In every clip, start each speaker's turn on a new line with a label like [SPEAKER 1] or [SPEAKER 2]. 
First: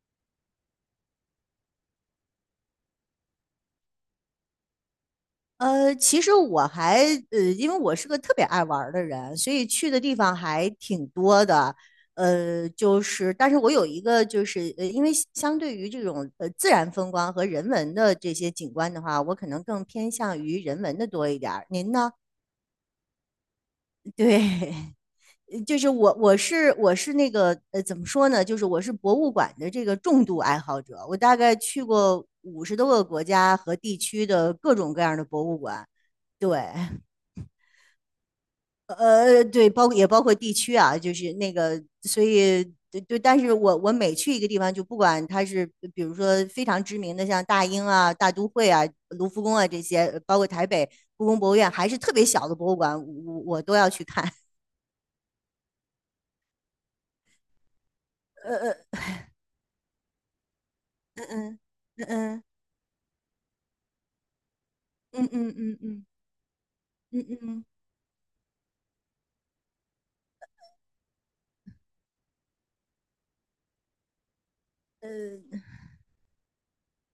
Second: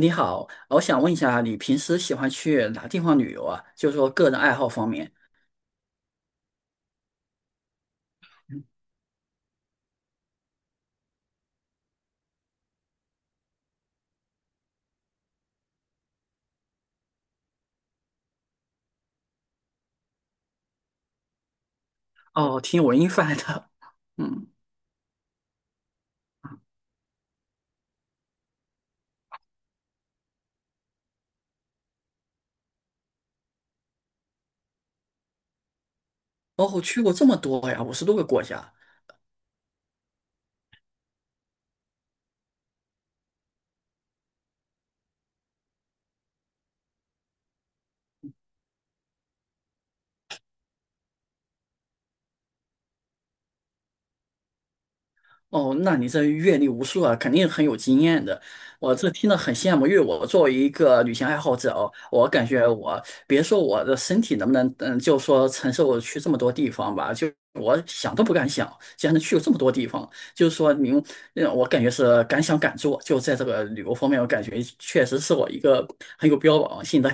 [SPEAKER 1] 你好，我想问一下，你平时喜欢去哪地方旅游啊？就是说个人爱好方面。
[SPEAKER 2] 其实我还因为我是个特别爱玩儿的人，所以去的地方还挺多的。就是，但是我有一个，就是因为相对于这种自然风光和人文的这些景观的话，我可能更偏向于人文的多一点儿。您呢？
[SPEAKER 1] 哦，听文艺范的，嗯，
[SPEAKER 2] 对。就是我，我是我是那个怎么说呢？就是我是博物馆的这个重度爱好者，我大概去过50多个国家和地区的各种各样的博物馆。对。
[SPEAKER 1] 哦，去过这么多呀，50多个国家。
[SPEAKER 2] 对，包括也包括地区啊，就是那个，所以对对，但是我每去一个地方，就不管它是比如说非常知名的，像大英啊、大都会啊、卢浮宫啊这些，包括台北故宫博物院，还是特别小的博物馆，我都要去看。
[SPEAKER 1] 哦，那你这阅历无数啊，肯定很有经验的。
[SPEAKER 2] 呃
[SPEAKER 1] 我
[SPEAKER 2] 呃
[SPEAKER 1] 这听了很羡慕，因为我作为一个旅行爱好
[SPEAKER 2] 嗯
[SPEAKER 1] 者哦，我
[SPEAKER 2] 嗯
[SPEAKER 1] 感觉我别说我的身体能不能，嗯，就
[SPEAKER 2] 嗯嗯
[SPEAKER 1] 说
[SPEAKER 2] 嗯
[SPEAKER 1] 承
[SPEAKER 2] 嗯
[SPEAKER 1] 受
[SPEAKER 2] 嗯
[SPEAKER 1] 去这么多地方吧，
[SPEAKER 2] 嗯
[SPEAKER 1] 就
[SPEAKER 2] 嗯嗯，
[SPEAKER 1] 我想都不敢想，竟然能去过这么多地方。就是说您，嗯，我感觉是敢想敢做，就在这个旅游方面，我感觉确实是我一
[SPEAKER 2] 呃
[SPEAKER 1] 个很有标榜性的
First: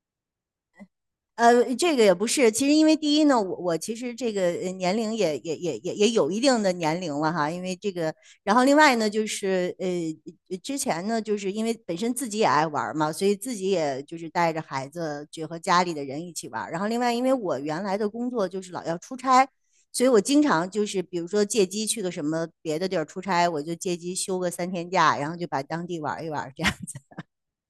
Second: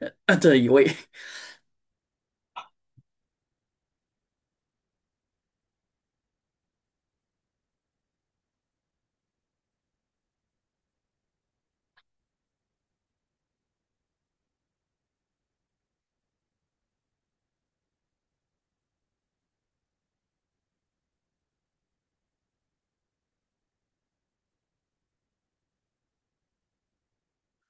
[SPEAKER 1] 的一位。
[SPEAKER 2] 这个也不是，其实因为第一呢，我其实这个年龄也有一定的年龄了哈，因为这个，然后另外呢，就是之前呢，就是因为本身自己也爱玩嘛，所以自己也就是带着孩子就和家里的人一起玩，然后另外因为我原来的工作就是老要出差，所以我经常就是比如说借机去个什么别的地儿出差，我就借机休个3天假，然后就把当地玩一玩这样。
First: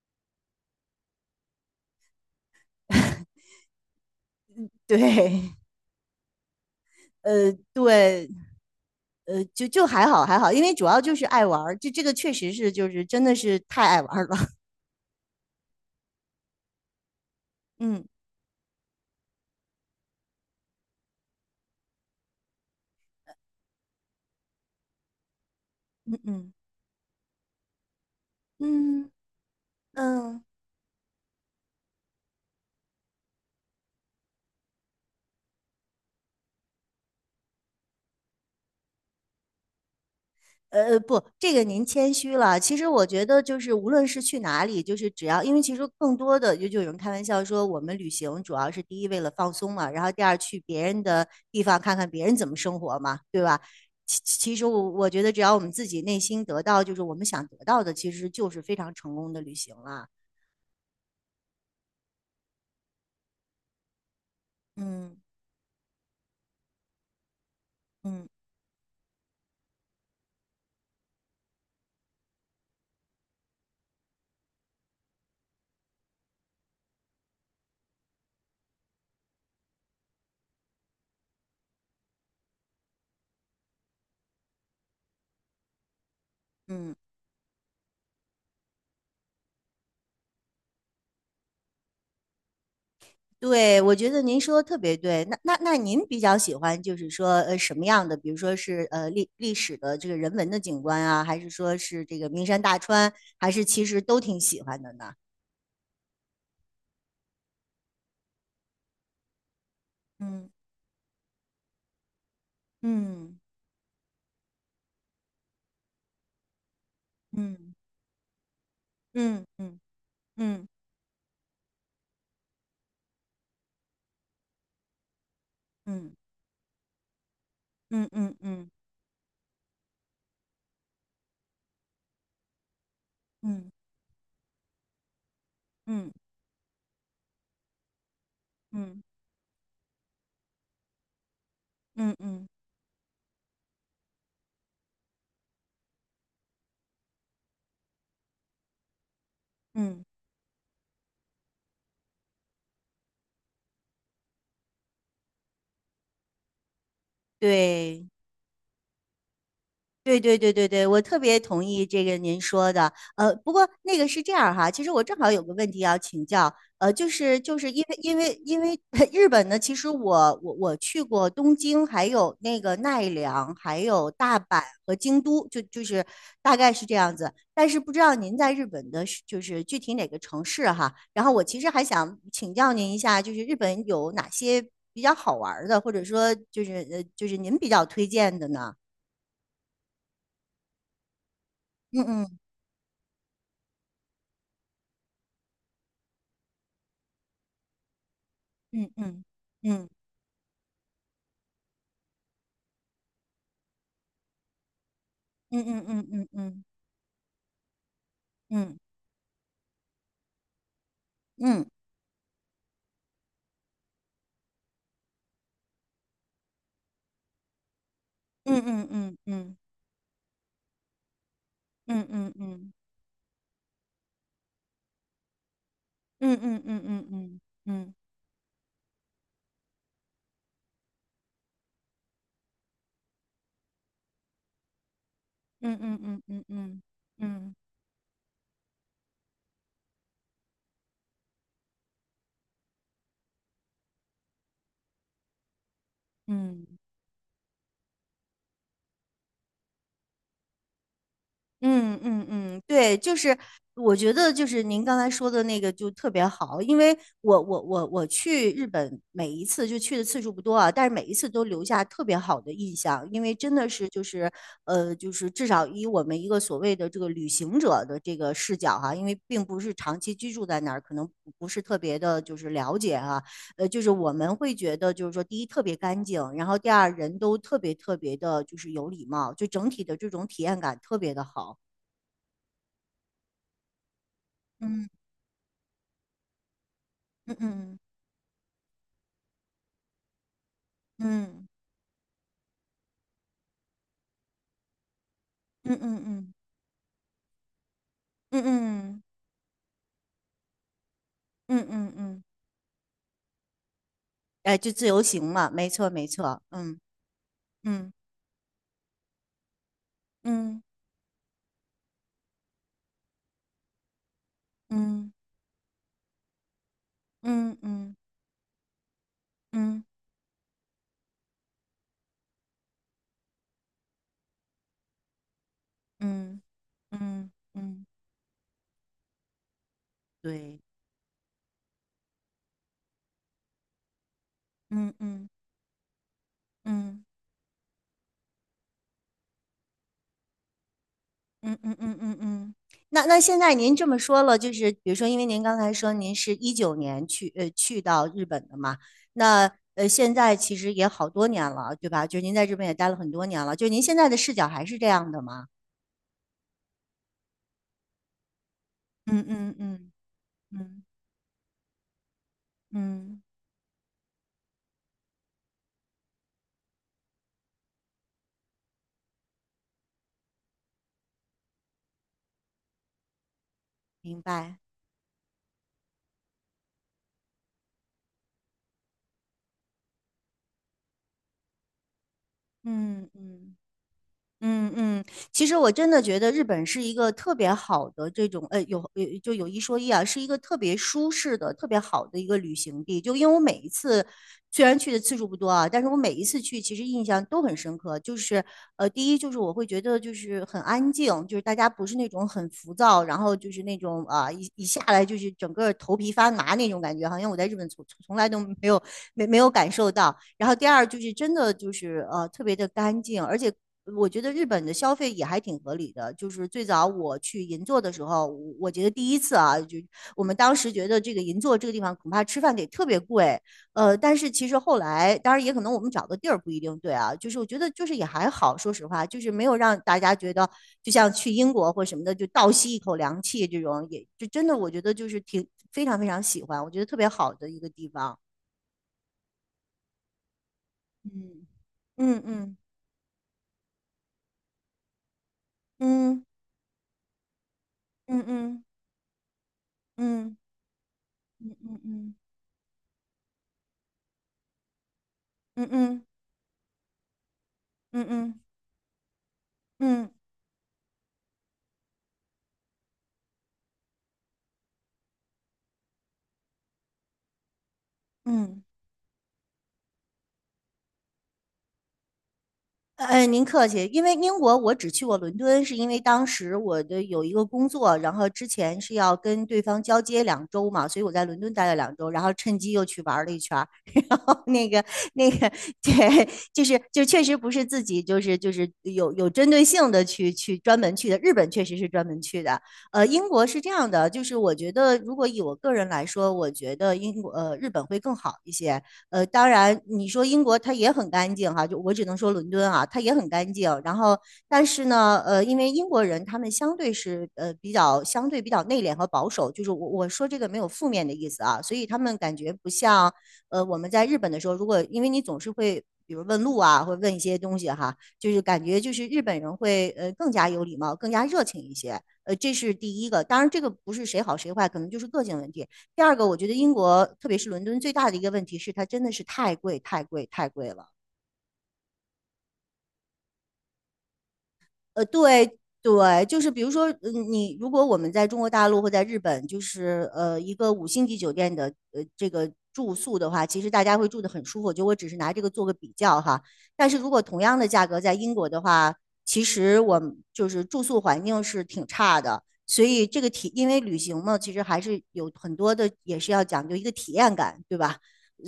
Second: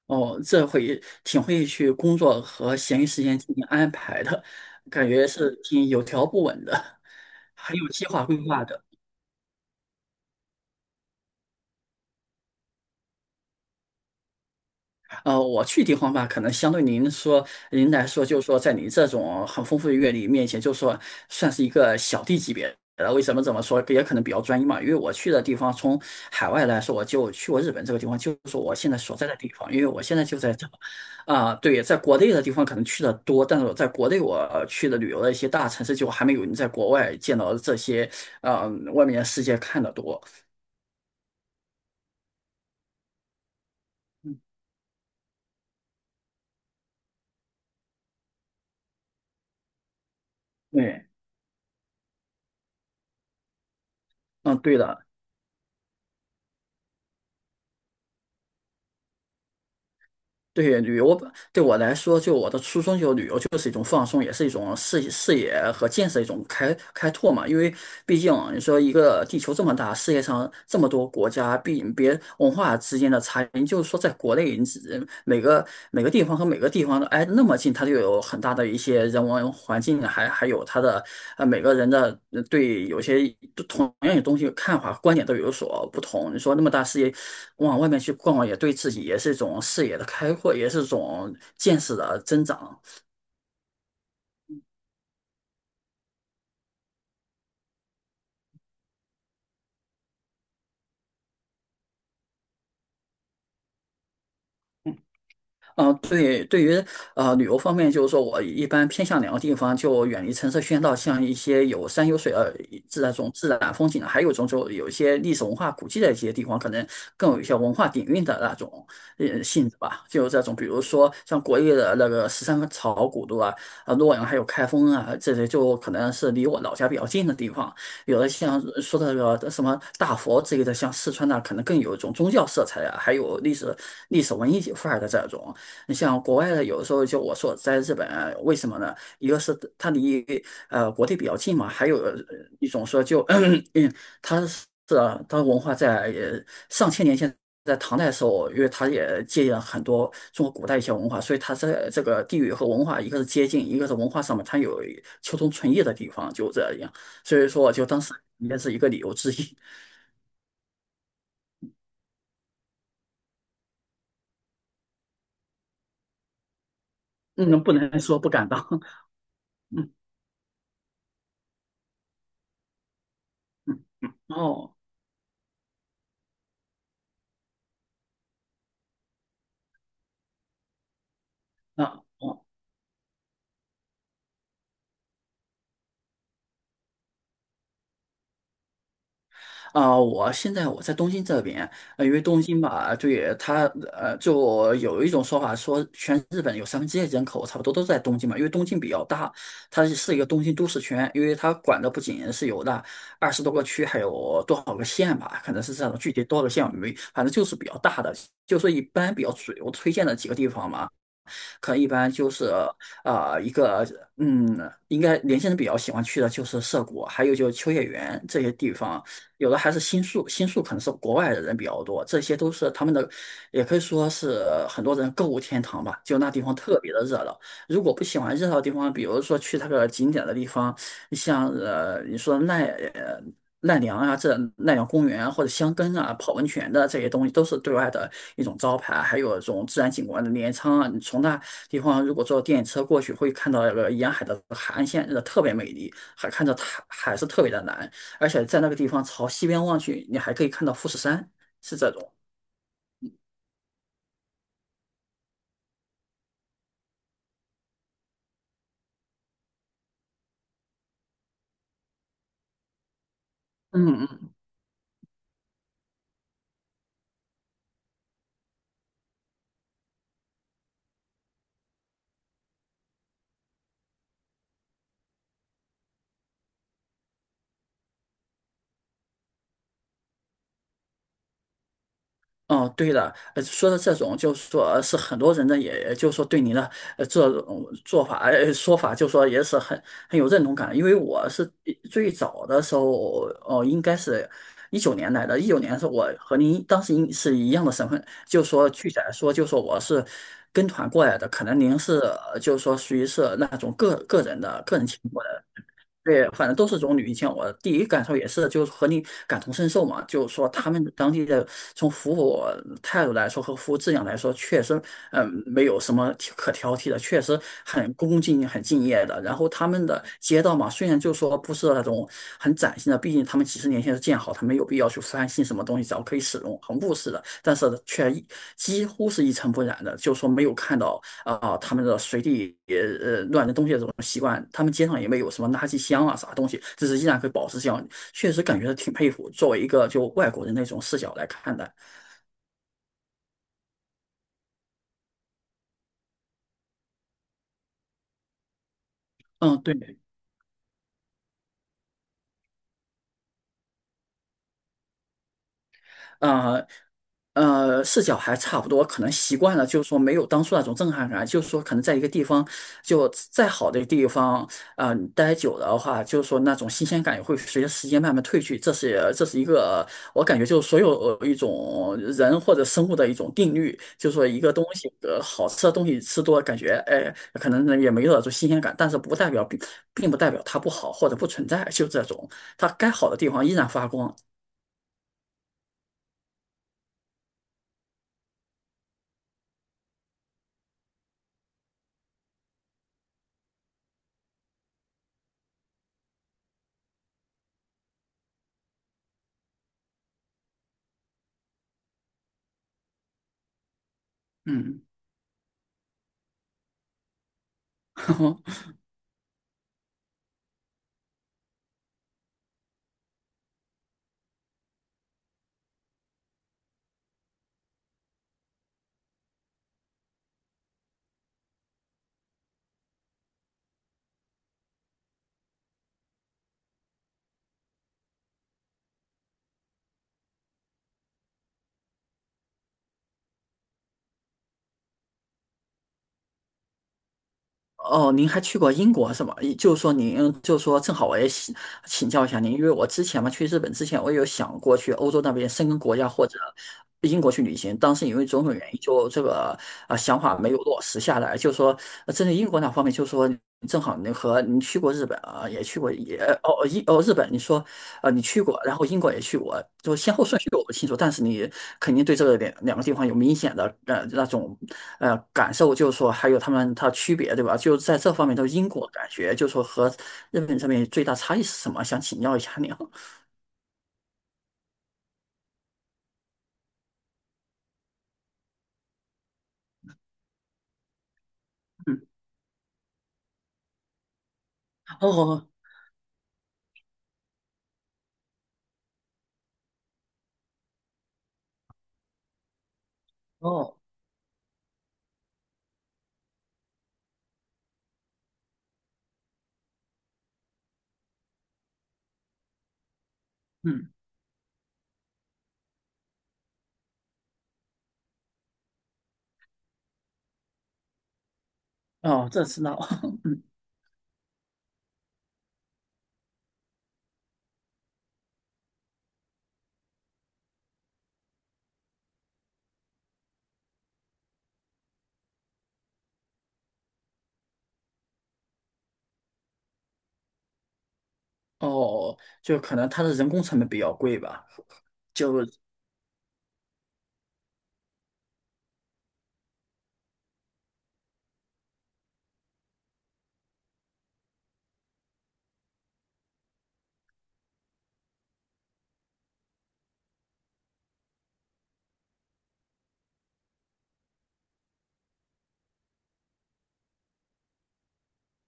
[SPEAKER 1] 哦，这会挺会去工作和闲余时间进行安排的，感觉
[SPEAKER 2] 对。
[SPEAKER 1] 是挺有条不紊的，很有计划
[SPEAKER 2] 对，
[SPEAKER 1] 规划的。
[SPEAKER 2] 就还好还好，因为主要就是爱玩儿，就这个确实是就是真的是太爱玩儿了。
[SPEAKER 1] 我去地方吧，可能相对您说您
[SPEAKER 2] 嗯
[SPEAKER 1] 来说，就是说在你这种很丰富的阅历面前，就是说算是一个小弟级别的。为什么这么说？也可能比较专一嘛。因为我去的地方，从
[SPEAKER 2] 嗯
[SPEAKER 1] 海
[SPEAKER 2] 嗯
[SPEAKER 1] 外来说，我就去过日本这个地方，就是我现在
[SPEAKER 2] 嗯
[SPEAKER 1] 所在的地方。因为我现在就
[SPEAKER 2] 嗯。
[SPEAKER 1] 在这，啊、对，在国内的地方可能去的多，但是我在国内我去的旅游的一些大城市，就还没有你在国外见到这些，外面的世界看的多。
[SPEAKER 2] 不，这个您谦虚了。其实我觉得就是无论是去
[SPEAKER 1] 嗯，
[SPEAKER 2] 哪里，就是只要因为其实更多的就有人开玩笑说，我们旅行主要是第一为了放松嘛，然后第二去别人
[SPEAKER 1] 对，
[SPEAKER 2] 的地方看看别人怎么生活嘛，对吧？其其
[SPEAKER 1] 嗯，
[SPEAKER 2] 实
[SPEAKER 1] 对
[SPEAKER 2] 我
[SPEAKER 1] 的。
[SPEAKER 2] 我觉得只要我们自己内心得到就是我们想得到的，其实就是非常成功的旅行了。
[SPEAKER 1] 对旅游对我来说，就我的初衷，就旅游就是一种放松，也是一种视
[SPEAKER 2] 嗯
[SPEAKER 1] 视野和见识的一种开拓嘛。因为毕
[SPEAKER 2] 嗯
[SPEAKER 1] 竟你说一个地球这么大，世界上这么多国家，毕别文化之间的差异，就是说在国内，你只每个地方和每个。每个地方的挨那么近，它就有很大的一些人文环境，还有它的每个人的对有些同样的东西看法观点都有所不同。你说那么大
[SPEAKER 2] 嗯。
[SPEAKER 1] 视野往外面去逛逛，也对自己也是一种视野的开阔，也是一种见识的增长。
[SPEAKER 2] 对，我觉得您说的特别对。那您比较喜欢就是说什么样的？比如说是历史的这个人文的景观啊，还是说是这个名山大川，还是其实都挺喜欢的呢？
[SPEAKER 1] 嗯，对，对于旅游方面，就是说我一般偏向两个地方，就远离
[SPEAKER 2] 嗯
[SPEAKER 1] 城市喧闹，像一些有山有水
[SPEAKER 2] 嗯
[SPEAKER 1] 自然风景的，还有一种就有一些历史文化古迹的一些地方，可能更有一些文
[SPEAKER 2] 嗯
[SPEAKER 1] 化底蕴的那种
[SPEAKER 2] 嗯
[SPEAKER 1] 性质
[SPEAKER 2] 嗯
[SPEAKER 1] 吧。就这种，比
[SPEAKER 2] 嗯
[SPEAKER 1] 如说像国内的那个十三朝古都啊、洛阳还有开封啊，这些就可能
[SPEAKER 2] 嗯
[SPEAKER 1] 是离我老家比较近的地方。
[SPEAKER 2] 嗯
[SPEAKER 1] 有的
[SPEAKER 2] 嗯
[SPEAKER 1] 像
[SPEAKER 2] 嗯
[SPEAKER 1] 说的那个什么大佛之类的，像四川那可能更有一种宗教色彩啊，还有历
[SPEAKER 2] 嗯
[SPEAKER 1] 史历史文艺范儿的这种。你
[SPEAKER 2] 嗯
[SPEAKER 1] 像国外的，有的时候就我说在日本啊为什么呢？
[SPEAKER 2] 嗯
[SPEAKER 1] 一个是它离国内比较近嘛，还有
[SPEAKER 2] 嗯嗯，
[SPEAKER 1] 一种说就 嗯，它是啊它文化在上千年前。在唐代的时候，因为它也借鉴了很
[SPEAKER 2] 嗯
[SPEAKER 1] 多中国古代一些文化，所以它在这个地域和文化，一个是接近，一个是文化上面它有求同存异的地方，就这样。所以说，就当
[SPEAKER 2] 对。
[SPEAKER 1] 时也是一个理由之一。
[SPEAKER 2] 对对对对对，我特别同意这个您说的。不过那个是这样哈，其实我正好有个问题要请教。就 是就
[SPEAKER 1] 嗯，
[SPEAKER 2] 是
[SPEAKER 1] 不
[SPEAKER 2] 因为
[SPEAKER 1] 能
[SPEAKER 2] 因
[SPEAKER 1] 说不
[SPEAKER 2] 为
[SPEAKER 1] 敢
[SPEAKER 2] 因
[SPEAKER 1] 当。
[SPEAKER 2] 为 日本呢，其实
[SPEAKER 1] 嗯
[SPEAKER 2] 我去过东京，还有那个奈良，还
[SPEAKER 1] 嗯，
[SPEAKER 2] 有大阪
[SPEAKER 1] 哦，
[SPEAKER 2] 和京都，就是大概是这样子。但是不知道您在日本的是就是具体哪个城市哈。然后我其实还
[SPEAKER 1] 那
[SPEAKER 2] 想
[SPEAKER 1] 哦。
[SPEAKER 2] 请教您一下，就是日本有哪些比较好玩儿的，或者说就是就是您比较推荐的呢？
[SPEAKER 1] 啊、我现在我在东京这边，
[SPEAKER 2] 嗯
[SPEAKER 1] 因为
[SPEAKER 2] 嗯
[SPEAKER 1] 东京吧，对它，就有一种说法说，全日本有1/3人口差不多都在东京嘛，因为东京比
[SPEAKER 2] 嗯
[SPEAKER 1] 较
[SPEAKER 2] 嗯
[SPEAKER 1] 大，它
[SPEAKER 2] 嗯
[SPEAKER 1] 是一个东京都市圈，因为它管的不仅是有那20多个区，还有多少个县吧，可
[SPEAKER 2] 嗯
[SPEAKER 1] 能是这样的，
[SPEAKER 2] 嗯
[SPEAKER 1] 具体
[SPEAKER 2] 嗯
[SPEAKER 1] 多少个
[SPEAKER 2] 嗯
[SPEAKER 1] 县我没，反正就是比较大的，就说
[SPEAKER 2] 嗯
[SPEAKER 1] 一般比较主流推荐的几个地方嘛。
[SPEAKER 2] 嗯
[SPEAKER 1] 可能一般就是啊，一个嗯，应该年轻人比较喜欢去的就是涩谷，还有就是秋叶原这些地
[SPEAKER 2] 嗯
[SPEAKER 1] 方，
[SPEAKER 2] 嗯
[SPEAKER 1] 有
[SPEAKER 2] 嗯
[SPEAKER 1] 的还是新宿，新宿可能是国外的人比较多，
[SPEAKER 2] 嗯
[SPEAKER 1] 这
[SPEAKER 2] 嗯嗯
[SPEAKER 1] 些都是
[SPEAKER 2] 嗯
[SPEAKER 1] 他们的，也可以说是很多人购物天堂吧，就那
[SPEAKER 2] 嗯
[SPEAKER 1] 地方特别的热闹。
[SPEAKER 2] 嗯
[SPEAKER 1] 如果不喜欢热闹的地方，比如说去那个景点的地方，像你说奈良啊，这奈良公园啊，或者箱
[SPEAKER 2] 嗯
[SPEAKER 1] 根
[SPEAKER 2] 嗯
[SPEAKER 1] 啊、
[SPEAKER 2] 嗯嗯
[SPEAKER 1] 泡
[SPEAKER 2] 嗯嗯
[SPEAKER 1] 温泉
[SPEAKER 2] 嗯
[SPEAKER 1] 的这些东西，都
[SPEAKER 2] 嗯
[SPEAKER 1] 是对外的一种招牌，还有这种自然景观的镰仓啊，你从那地方如果坐电车过去，会看到那个沿海的海岸线，真的特别美丽，还看着
[SPEAKER 2] 嗯。
[SPEAKER 1] 海是特别的蓝，而且在那个地方朝西边望去，你还可以看到富士山，是这
[SPEAKER 2] 嗯
[SPEAKER 1] 种。
[SPEAKER 2] 嗯嗯，对，就是我觉得就是您刚才说的那个就特别好，因为我去日本每一次就去的次数不多啊，但是每一次都留下特别好的印象，因为真的
[SPEAKER 1] 嗯
[SPEAKER 2] 是就是
[SPEAKER 1] 嗯
[SPEAKER 2] 呃就是至少以我们一个所谓的这个旅行者的这个视角哈、因为并不是长期居住在那儿，可能不是特别的就是了解哈、就是我们会觉得就是说第一特别干净，然后第二人都特别特别的就是有礼貌，就整体的这种体验感特别的好。
[SPEAKER 1] 哦，对的，说的这种就是说
[SPEAKER 2] 嗯
[SPEAKER 1] 是很多人呢，也，就是说对你的这种
[SPEAKER 2] 嗯
[SPEAKER 1] 做法、说法，就说也是很有认同感。因为我
[SPEAKER 2] 嗯
[SPEAKER 1] 是最早的时候，哦、应该是一九年来的，一九
[SPEAKER 2] 嗯
[SPEAKER 1] 年是
[SPEAKER 2] 嗯
[SPEAKER 1] 我
[SPEAKER 2] 嗯
[SPEAKER 1] 和您当时应是一样的身份，
[SPEAKER 2] 嗯
[SPEAKER 1] 就说具体
[SPEAKER 2] 嗯
[SPEAKER 1] 来说，就说我是跟团过来的，可
[SPEAKER 2] 嗯
[SPEAKER 1] 能您
[SPEAKER 2] 嗯
[SPEAKER 1] 是
[SPEAKER 2] 嗯。
[SPEAKER 1] 就是说属于是那种
[SPEAKER 2] 哎，就
[SPEAKER 1] 个
[SPEAKER 2] 自
[SPEAKER 1] 人情
[SPEAKER 2] 由行
[SPEAKER 1] 况。
[SPEAKER 2] 嘛，没错没
[SPEAKER 1] 对，
[SPEAKER 2] 错。
[SPEAKER 1] 反正都
[SPEAKER 2] 嗯
[SPEAKER 1] 是种女行。千，我第一
[SPEAKER 2] 嗯
[SPEAKER 1] 感受也是，就是和你感同身受嘛，就是说
[SPEAKER 2] 嗯
[SPEAKER 1] 他们当地的从服务态度来说和服务质量来说，确实，
[SPEAKER 2] 嗯
[SPEAKER 1] 嗯，没有什么可挑剔的，确实
[SPEAKER 2] 嗯
[SPEAKER 1] 很
[SPEAKER 2] 嗯
[SPEAKER 1] 恭敬、很敬业的。然后他
[SPEAKER 2] 嗯
[SPEAKER 1] 们的街道嘛，虽然就说不是那种很崭新的，毕竟他们几十年前是建好，他没有必要去翻新什么东西，只要可以使
[SPEAKER 2] 嗯
[SPEAKER 1] 用，很务实的，
[SPEAKER 2] 嗯
[SPEAKER 1] 但是
[SPEAKER 2] 嗯，
[SPEAKER 1] 却几乎是一尘不染的，就说没有
[SPEAKER 2] 对，
[SPEAKER 1] 看到。啊、他们的随地乱扔东西的这种习惯，他们街
[SPEAKER 2] 嗯
[SPEAKER 1] 上也没
[SPEAKER 2] 嗯
[SPEAKER 1] 有什么垃圾箱啊啥东西，这是
[SPEAKER 2] 嗯
[SPEAKER 1] 依然可以保持这样，确实感觉挺佩服。作为一个就外国人那种视角来
[SPEAKER 2] 嗯
[SPEAKER 1] 看待，
[SPEAKER 2] 嗯嗯嗯嗯。那现在您这么说了，就是比如说，因为您刚才说您是19年去到日本的嘛，那
[SPEAKER 1] 嗯，对，
[SPEAKER 2] 现在其实也好多年了，对吧？就是您在日本也待了很多年了，就是您现在的视角还是这样的吗？
[SPEAKER 1] 啊，视角还差不多，可能
[SPEAKER 2] 嗯
[SPEAKER 1] 习
[SPEAKER 2] 嗯
[SPEAKER 1] 惯了，就是
[SPEAKER 2] 嗯
[SPEAKER 1] 说没有当初那种
[SPEAKER 2] 嗯
[SPEAKER 1] 震撼感，就是说可能在一个地方，就
[SPEAKER 2] 嗯。
[SPEAKER 1] 再好的地方，啊、你待久了的话，就是说那种新鲜感也会随着时间慢慢褪去，这是一个我感觉就是所有一种人或者生物的一种定律，就是
[SPEAKER 2] 明
[SPEAKER 1] 说一个
[SPEAKER 2] 白。
[SPEAKER 1] 东西，好吃的东西吃多了，感觉哎，可能也没有那种新鲜感，但是不代表并并不代表它不好或者不存在，就这种，它该
[SPEAKER 2] 嗯
[SPEAKER 1] 好的地方依
[SPEAKER 2] 嗯
[SPEAKER 1] 然发光，
[SPEAKER 2] 嗯嗯。其实我真的觉得日本是一个特别好的这种，有就有一说一啊，是一个特别舒适的、特别好的一个旅行地。就因为我每一次虽然去的次数不多啊，但是我每一次去其实印象都很深刻。就是第一就是我会觉得就是很安静，就是大家不是那种很浮躁，然后就是那种一一
[SPEAKER 1] 嗯。
[SPEAKER 2] 下来就是整个头皮发麻那种感觉，好像我在日本从来都 没有感受到。然后第二就是真的就是特别的干净，而且。我觉得日本的消费也还挺合理的，就是最早我去银座的时候，我觉得第一次啊，就我们当时觉得这个银座这个地方恐怕吃饭得特别贵，但是其实后来，当然也可能我们找的地儿不一定对啊，就是我觉得就是也还好，说实话，就是没有让大家觉得就像去英国或什么的就倒吸一口凉气这种，也就真的我觉得就是挺非常非常喜欢，我觉得特别好的一个地
[SPEAKER 1] 哦，
[SPEAKER 2] 方。
[SPEAKER 1] 您还去过英国是吗？也就是说您，就是说正好我也
[SPEAKER 2] 嗯
[SPEAKER 1] 请
[SPEAKER 2] 嗯
[SPEAKER 1] 教一下您，
[SPEAKER 2] 嗯
[SPEAKER 1] 因为我之前嘛去日本之前，我有想过去欧洲那边申根国家
[SPEAKER 2] 嗯
[SPEAKER 1] 或者英国去旅行，当时因
[SPEAKER 2] 嗯
[SPEAKER 1] 为种种
[SPEAKER 2] 嗯
[SPEAKER 1] 原因，就这个想
[SPEAKER 2] 嗯嗯
[SPEAKER 1] 法没有落实下来。就是说，
[SPEAKER 2] 嗯
[SPEAKER 1] 针对英国那方面，就是说。正好你去过日本啊，也
[SPEAKER 2] 嗯
[SPEAKER 1] 去过
[SPEAKER 2] 嗯
[SPEAKER 1] 也哦哦英哦日本，你说
[SPEAKER 2] 嗯嗯
[SPEAKER 1] 你
[SPEAKER 2] 嗯
[SPEAKER 1] 去过，然后英国也去过，就
[SPEAKER 2] 嗯
[SPEAKER 1] 先后
[SPEAKER 2] 嗯
[SPEAKER 1] 顺序我不清楚，但是你肯定对这个两个地方有明显的那种感受，就是说还有他们它区别对吧？就在这方面，就
[SPEAKER 2] 嗯。
[SPEAKER 1] 英国感觉就是说和日本这边最大差异是什么？想请教一下你啊
[SPEAKER 2] 您客气，因为英国我只去过伦敦，是因为当时我的有一个工作，然后之前是要跟对方交接两周嘛，所以我在伦敦待了两周，然后趁机又去玩了一圈儿，然后那个那个，对，就是就确实不是自己就是就是有针对性的去专门去的，日本确实是专门去的。英国
[SPEAKER 1] 嗯哦
[SPEAKER 2] 是这
[SPEAKER 1] 哦，
[SPEAKER 2] 样的，就是我觉得如果以我个人来说，我觉得英国日本会更好一些。当然你说英国它也很干净哈，就我只能说伦敦啊，它也很干净。
[SPEAKER 1] 嗯
[SPEAKER 2] 然后，但是呢，因为英国人他们相对是比较相对比较内敛和保守，就是我说这个没有负面的意思啊，所以他们
[SPEAKER 1] 哦
[SPEAKER 2] 感
[SPEAKER 1] 这
[SPEAKER 2] 觉
[SPEAKER 1] 知
[SPEAKER 2] 不
[SPEAKER 1] 道
[SPEAKER 2] 像 我们在日本的时候，如果因为你总是会。比如问路啊，或者问一些东西哈，就是感觉就是日本人会更加有礼貌，更加热情一些。这是第一个。当然，这个不是谁好谁坏，可能就是个性问题。第二个，我觉得英国，特别是伦敦，最大的一个问题是它真的是太贵，太贵，太贵了。
[SPEAKER 1] 哦，就可能它的人工成本比较贵吧？就
[SPEAKER 2] 对对，就是比如说，嗯，你如果我们在中国大陆或在日本，就是一个五星级酒店的这个住宿的话，其实大家会住得很舒服。就我只是拿这个做个比较哈。但是如果同样的价格在英国的话，其实我们就是住宿环境是挺差的。所以这个体，因为旅行嘛，其实还是有很多的，也是要讲究一个体验感，对吧？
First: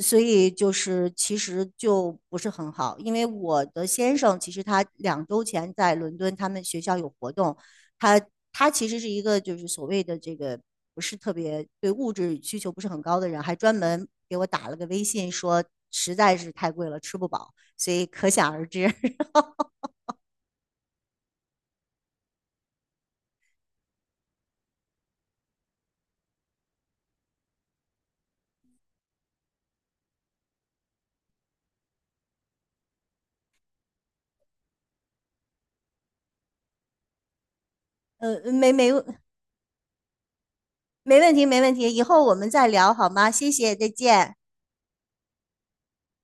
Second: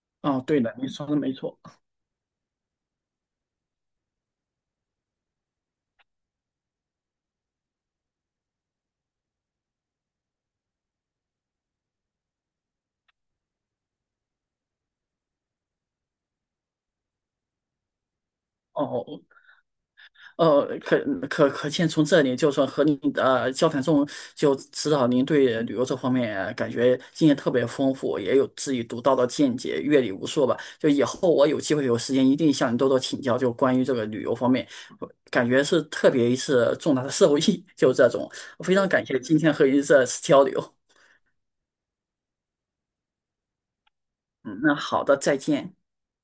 [SPEAKER 2] 所
[SPEAKER 1] 哦
[SPEAKER 2] 以
[SPEAKER 1] 对
[SPEAKER 2] 就
[SPEAKER 1] 的，你说
[SPEAKER 2] 是
[SPEAKER 1] 的没
[SPEAKER 2] 其
[SPEAKER 1] 错。
[SPEAKER 2] 实就不是很好，因为我的先生其实他2周前在伦敦，他们学校有活动，他他其实是一个就是所谓的这个不是特别对物质需求不是很高的人，还专门给我打了个微信说实在是太贵了，吃不饱，所以可想而知。
[SPEAKER 1] 哦 呃，可可见，从这里就说和您交谈中就知道您对旅游这方面感觉经验特别丰富，也有自己独到的见解，阅历无数吧。就以后我有机会有时间，一定向你多多请教，就关于这个旅游方面，感觉是特别一次重大的 受益，就这种，
[SPEAKER 2] 呃，没
[SPEAKER 1] 非常
[SPEAKER 2] 没
[SPEAKER 1] 感谢今天和您这次交流。
[SPEAKER 2] 没问题没问题，以后我们再聊好吗？谢谢，再见。
[SPEAKER 1] 嗯，那好的，再见。